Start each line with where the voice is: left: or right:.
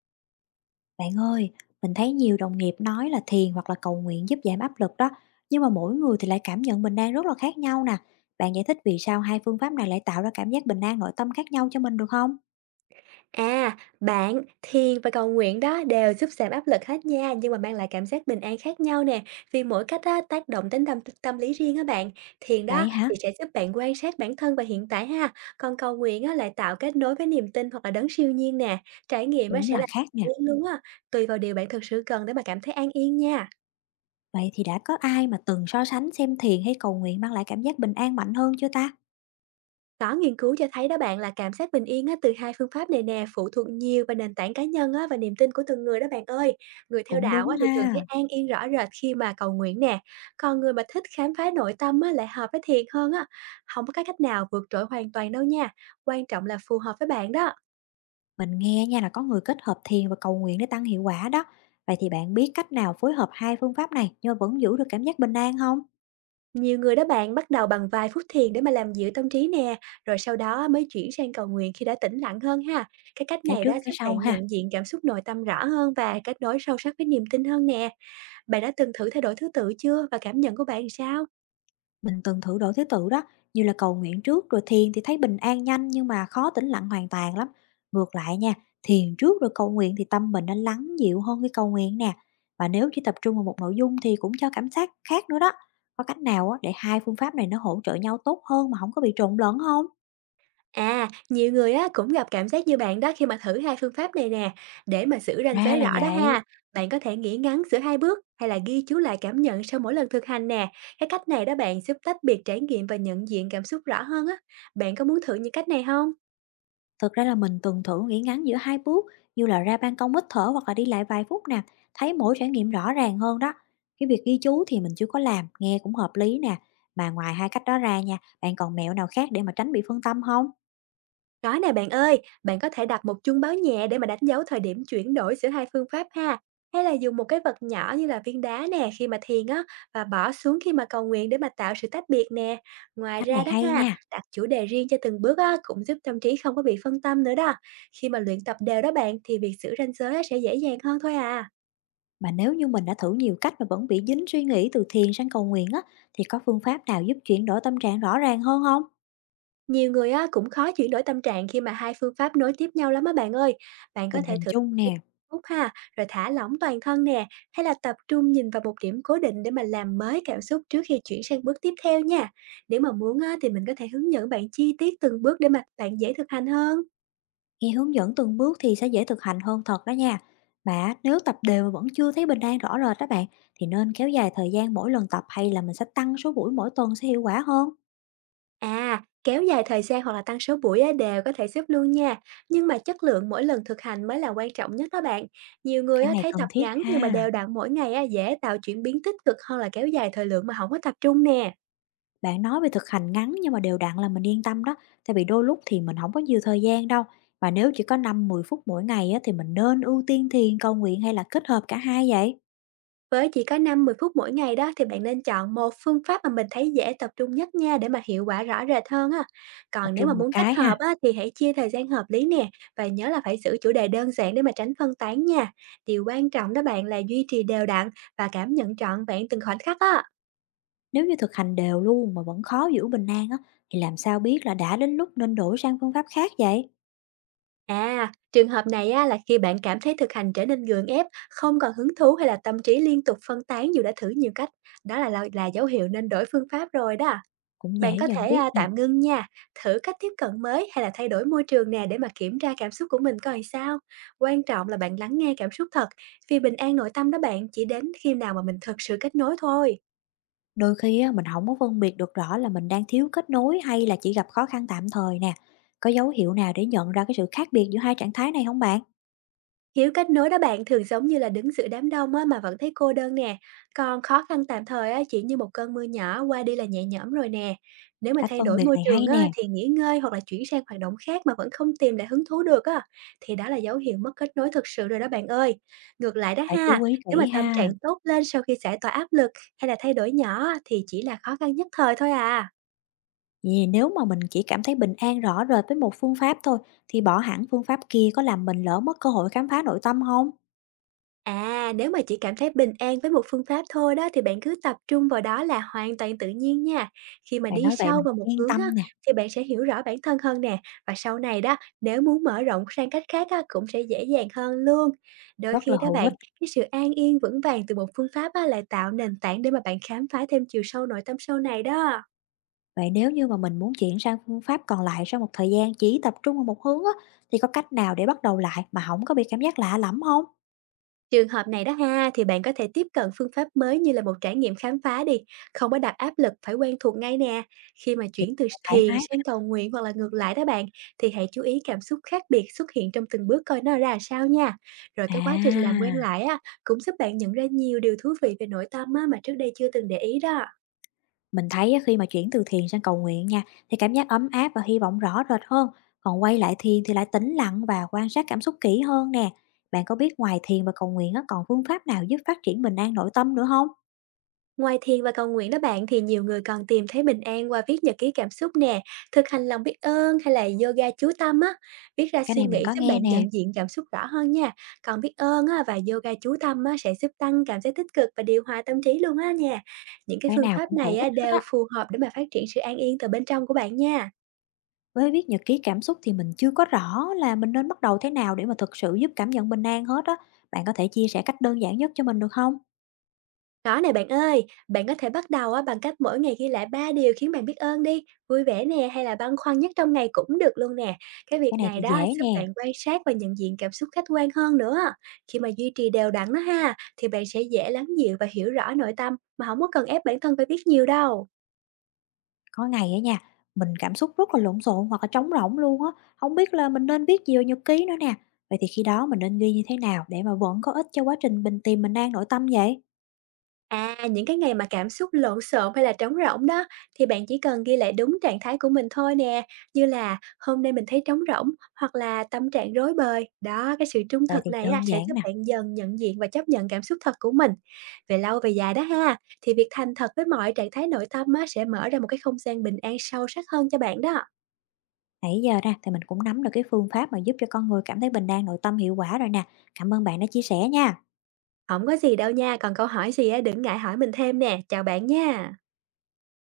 left: Bạn ơi, mình thấy nhiều đồng nghiệp nói là thiền hoặc là cầu nguyện giúp giảm áp lực đó, nhưng mà mỗi người thì lại cảm nhận bình an rất là khác nhau nè. Bạn giải thích vì sao hai phương pháp này lại tạo ra cảm giác bình an nội tâm khác nhau cho mình được không?
right: À, bạn, thiền và cầu nguyện đó đều giúp giảm áp lực hết nha, nhưng mà mang lại cảm giác bình an khác nhau nè, vì mỗi cách á, tác động đến tâm tâm lý riêng á bạn. Thiền đó
left: Vậy hả?
right: thì sẽ giúp bạn quan sát bản thân và hiện tại ha, còn cầu nguyện á, lại tạo kết nối với niềm tin hoặc là đấng siêu nhiên nè. Trải nghiệm á,
left: Đúng
right: sẽ là
left: là khác nè.
right: riêng luôn á, tùy vào điều bạn thực sự cần để mà cảm thấy an yên nha.
left: Vậy thì đã có ai mà từng so sánh xem thiền hay cầu nguyện mang lại cảm giác bình an mạnh hơn chưa ta?
right: Có nghiên cứu cho thấy đó bạn là cảm giác bình yên á, từ hai phương pháp này nè phụ thuộc nhiều vào nền tảng cá nhân á, và niềm tin của từng người đó bạn ơi. Người theo
left: Cũng
right: đạo
left: đúng
right: á, thì thường thấy
left: ha.
right: an yên rõ rệt khi mà cầu nguyện nè. Còn người mà thích khám phá nội tâm á, lại hợp với thiền hơn á. Không có cái cách nào vượt trội hoàn toàn đâu nha. Quan trọng là phù hợp với bạn đó.
left: Mình nghe nha là có người kết hợp thiền và cầu nguyện để tăng hiệu quả đó. Vậy thì bạn biết cách nào phối hợp hai phương pháp này nhưng mà vẫn giữ được cảm giác bình an không?
right: Nhiều người đó bạn bắt đầu bằng vài phút thiền để mà làm dịu tâm trí nè, rồi sau đó á, mới chuyển sang cầu nguyện khi đã tĩnh lặng hơn ha. Cái cách
left: Cái
right: này
left: trước
right: đó
left: cái
right: giúp
left: sau
right: bạn
left: ha.
right: nhận diện cảm xúc nội tâm rõ hơn và kết nối sâu sắc với niềm tin hơn nè. Bạn đã từng thử thay đổi thứ tự chưa và cảm nhận của bạn sao?
left: Mình từng thử đổi thứ tự đó, như là cầu nguyện trước rồi thiền thì thấy bình an nhanh nhưng mà khó tĩnh lặng hoàn toàn lắm. Ngược lại nha, thiền trước rồi cầu nguyện thì tâm mình nó lắng dịu hơn cái cầu nguyện nè. Và nếu chỉ tập trung vào một nội dung thì cũng cho cảm giác khác nữa đó. Có cách nào á để hai phương pháp này nó hỗ trợ nhau tốt hơn mà không có bị trộn lẫn không?
right: À, nhiều người á cũng gặp cảm giác như bạn đó khi mà thử hai phương pháp này nè. Để mà giữ ranh
left: Ra
right: giới
left: là
right: rõ đó
left: vậy.
right: ha, bạn có thể nghỉ ngắn giữa hai bước hay là ghi chú lại cảm nhận sau mỗi lần thực hành nè. Cái cách này đó bạn giúp tách biệt trải nghiệm và nhận diện cảm xúc rõ hơn á. Bạn có muốn thử những cách này không?
left: Thực ra là mình từng thử nghỉ ngắn giữa hai bước, như là ra ban công hít thở hoặc là đi lại vài phút nè, thấy mỗi trải nghiệm rõ ràng hơn đó. Cái việc ghi chú thì mình chưa có làm, nghe cũng hợp lý nè. Mà ngoài hai cách đó ra nha, bạn còn mẹo nào khác để mà tránh bị phân tâm không?
right: Có nè bạn ơi, bạn có thể đặt một chuông báo nhẹ để mà đánh dấu thời điểm chuyển đổi giữa hai phương pháp ha. Hay là dùng một cái vật nhỏ như là viên đá nè khi mà thiền á và bỏ xuống khi mà cầu nguyện để mà tạo sự tách biệt nè. Ngoài
left: Cách
right: ra
left: này
right: đó
left: hay
right: ha,
left: nha.
right: đặt chủ đề riêng cho từng bước á cũng giúp tâm trí không có bị phân tâm nữa đó. Khi mà luyện tập đều đó bạn thì việc giữ ranh giới á, sẽ dễ dàng hơn thôi à.
left: Mà nếu như mình đã thử nhiều cách mà vẫn bị dính suy nghĩ từ thiền sang cầu nguyện á, thì có phương pháp nào giúp chuyển đổi tâm trạng rõ ràng hơn không?
right: Nhiều người á cũng khó chuyển đổi tâm trạng khi mà hai phương pháp nối tiếp nhau lắm á bạn ơi. Bạn có
left: Tình
right: thể
left: hình
right: thử.
left: chung nè.
right: Tốt ha, rồi thả lỏng toàn thân nè, hay là tập trung nhìn vào một điểm cố định để mà làm mới cảm xúc trước khi chuyển sang bước tiếp theo nha. Nếu mà muốn á, thì mình có thể hướng dẫn bạn chi tiết từng bước để mà bạn dễ thực hành hơn.
left: Nghe hướng dẫn từng bước thì sẽ dễ thực hành hơn thật đó nha. Mà nếu tập đều mà vẫn chưa thấy bình an rõ rệt đó bạn, thì nên kéo dài thời gian mỗi lần tập hay là mình sẽ tăng số buổi mỗi tuần sẽ hiệu quả hơn?
right: À, kéo dài thời gian hoặc là tăng số buổi á, đều có thể xếp luôn nha. Nhưng mà chất lượng mỗi lần thực hành mới là quan trọng nhất đó bạn. Nhiều người
left: Cái
right: á,
left: này
right: thấy
left: cần
right: tập
left: thiết
right: ngắn nhưng mà
left: ha.
right: đều đặn mỗi ngày á, dễ tạo chuyển biến tích cực hơn là kéo dài thời lượng mà không có tập trung nè.
left: Bạn nói về thực hành ngắn nhưng mà đều đặn là mình yên tâm đó, tại vì đôi lúc thì mình không có nhiều thời gian đâu. Và nếu chỉ có 5 10 phút mỗi ngày á, thì mình nên ưu tiên thiền cầu nguyện hay là kết hợp cả hai vậy?
right: Với chỉ có năm mười phút mỗi ngày đó thì bạn nên chọn một phương pháp mà mình thấy dễ tập trung nhất nha để mà hiệu quả rõ rệt hơn á.
left: Tập
right: Còn nếu mà
left: trung một
right: muốn kết
left: cái
right: hợp
left: ha.
right: á, thì hãy chia thời gian hợp lý nè và nhớ là phải giữ chủ đề đơn giản để mà tránh phân tán nha. Điều quan trọng đó bạn là duy trì đều đặn và cảm nhận trọn vẹn từng khoảnh khắc á.
left: Nếu như thực hành đều luôn mà vẫn khó giữ bình an á, thì làm sao biết là đã đến lúc nên đổi sang phương pháp khác vậy?
right: À, trường hợp này á, là khi bạn cảm thấy thực hành trở nên gượng ép, không còn hứng thú hay là tâm trí liên tục phân tán dù đã thử nhiều cách. Đó là dấu hiệu nên đổi phương pháp rồi đó.
left: Cũng
right: Bạn
left: dễ
right: có
left: nhận
right: thể,
left: biết nè,
right: tạm ngưng nha, thử cách tiếp cận mới hay là thay đổi môi trường nè để mà kiểm tra cảm xúc của mình coi sao. Quan trọng là bạn lắng nghe cảm xúc thật, vì bình an nội tâm đó bạn chỉ đến khi nào mà mình thực sự kết nối thôi.
left: đôi khi á, mình không có phân biệt được rõ là mình đang thiếu kết nối hay là chỉ gặp khó khăn tạm thời nè. Có dấu hiệu nào để nhận ra cái sự khác biệt giữa hai trạng thái này không bạn?
right: Thiếu kết nối đó bạn thường giống như là đứng giữa đám đông á, mà vẫn thấy cô đơn nè. Còn khó khăn tạm thời á, chỉ như một cơn mưa nhỏ qua đi là nhẹ nhõm rồi nè. Nếu mà
left: Cách
right: thay
left: phân
right: đổi
left: biệt
right: môi
left: này
right: trường
left: hay
right: á,
left: nè,
right: thì nghỉ ngơi hoặc là chuyển sang hoạt động khác mà vẫn không tìm lại hứng thú được á, thì đó là dấu hiệu mất kết nối thực sự rồi đó bạn ơi. Ngược lại đó
left: phải chú
right: ha,
left: ý
right: nếu mà
left: kỹ
right: tâm
left: ha.
right: trạng tốt lên sau khi giải tỏa áp lực hay là thay đổi nhỏ á, thì chỉ là khó khăn nhất thời thôi à.
left: Vì nếu mà mình chỉ cảm thấy bình an rõ rệt với một phương pháp thôi, thì bỏ hẳn phương pháp kia có làm mình lỡ mất cơ hội khám phá nội tâm không?
right: À, nếu mà chỉ cảm thấy bình an với một phương pháp thôi đó thì bạn cứ tập trung vào đó là hoàn toàn tự nhiên nha. Khi mà
left: Bạn
right: đi
left: nói vậy
right: sâu
left: mình
right: vào một
left: yên
right: hướng á,
left: tâm nè,
right: thì bạn sẽ hiểu rõ bản thân hơn nè. Và sau này đó, nếu muốn mở rộng sang cách khác á, cũng sẽ dễ dàng hơn luôn. Đôi
left: rất
right: khi
left: là
right: đó
left: hữu
right: bạn,
left: ích.
right: cái sự an yên vững vàng từ một phương pháp á, lại tạo nền tảng để mà bạn khám phá thêm chiều sâu nội tâm sau này đó.
left: Vậy nếu như mà mình muốn chuyển sang phương pháp còn lại sau một thời gian chỉ tập trung vào một hướng á, thì có cách nào để bắt đầu lại mà không có bị cảm giác lạ lẫm không?
right: Trường hợp này đó ha, thì bạn có thể tiếp cận phương pháp mới như là một trải nghiệm khám phá đi, không có đặt áp lực phải quen thuộc ngay nè. Khi mà
left: Kiểu,
right: chuyển từ
left: thoải
right: thiền
left: mái.
right: sang cầu nguyện hoặc là ngược lại đó bạn, thì hãy chú ý cảm xúc khác biệt xuất hiện trong từng bước coi nó ra sao nha. Rồi cái quá trình làm
left: À,
right: quen lại á, cũng giúp bạn nhận ra nhiều điều thú vị về nội tâm á, mà trước đây chưa từng để ý đó.
left: mình thấy á, khi mà chuyển từ thiền sang cầu nguyện nha, thì cảm giác ấm áp và hy vọng rõ rệt hơn, còn quay lại thiền thì lại tĩnh lặng và quan sát cảm xúc kỹ hơn nè. Bạn có biết ngoài thiền và cầu nguyện á, còn phương pháp nào giúp phát triển bình an nội tâm nữa không?
right: Ngoài thiền và cầu nguyện đó bạn thì nhiều người còn tìm thấy bình an qua viết nhật ký cảm xúc nè, thực hành lòng biết ơn hay là yoga chú tâm á. Viết ra
left: Cái
right: suy
left: này mình
right: nghĩ
left: có
right: giúp
left: nghe
right: bạn
left: nè,
right: nhận diện cảm xúc rõ hơn nha. Còn biết ơn á, và yoga chú tâm á, sẽ giúp tăng cảm giác tích cực và điều hòa tâm trí luôn á nha. Những cái
left: cái
right: phương
left: nào
right: pháp
left: cũng hữu
right: này á,
left: ích hết
right: đều
left: á.
right: phù hợp để mà phát triển sự an yên từ bên trong của bạn nha.
left: Với viết nhật ký cảm xúc thì mình chưa có rõ là mình nên bắt đầu thế nào để mà thực sự giúp cảm nhận bình an hết á. Bạn có thể chia sẻ cách đơn giản nhất cho mình được không?
right: Có nè bạn ơi, bạn có thể bắt đầu á bằng cách mỗi ngày ghi lại 3 điều khiến bạn biết ơn đi, vui vẻ nè hay là băn khoăn nhất trong ngày cũng được luôn nè. Cái việc
left: Cái này
right: này
left: thì
right: đó
left: dễ
right: giúp
left: nè.
right: bạn quan sát và nhận diện cảm xúc khách quan hơn nữa. Khi mà duy trì đều đặn đó ha, thì bạn sẽ dễ lắng dịu và hiểu rõ nội tâm mà không có cần ép bản thân phải biết nhiều đâu.
left: Có ngày á nha, mình cảm xúc rất là lộn xộn hoặc là trống rỗng luôn á. Không biết là mình nên viết gì vào nhật ký nữa nè. Vậy thì khi đó mình nên ghi như thế nào để mà vẫn có ích cho quá trình mình tìm bình an nội tâm vậy?
right: À, những cái ngày mà cảm xúc lộn xộn hay là trống rỗng đó thì bạn chỉ cần ghi lại đúng trạng thái của mình thôi nè, như là hôm nay mình thấy trống rỗng hoặc là tâm trạng rối bời. Đó, cái sự trung
left: Vậy
right: thực
left: thì
right: này á,
left: đơn
right: sẽ
left: giản
right: giúp
left: nè.
right: bạn dần nhận diện và chấp nhận cảm xúc thật của mình. Về lâu về dài đó ha, thì việc thành thật với mọi trạng thái nội tâm á, sẽ mở ra một cái không gian bình an sâu sắc hơn cho bạn đó.
left: Nãy giờ ra thì mình cũng nắm được cái phương pháp mà giúp cho con người cảm thấy bình an nội tâm hiệu quả rồi nè. Cảm ơn bạn đã chia sẻ nha.
right: Không có gì đâu nha, còn câu hỏi gì á, đừng ngại hỏi mình thêm nè. Chào bạn nha.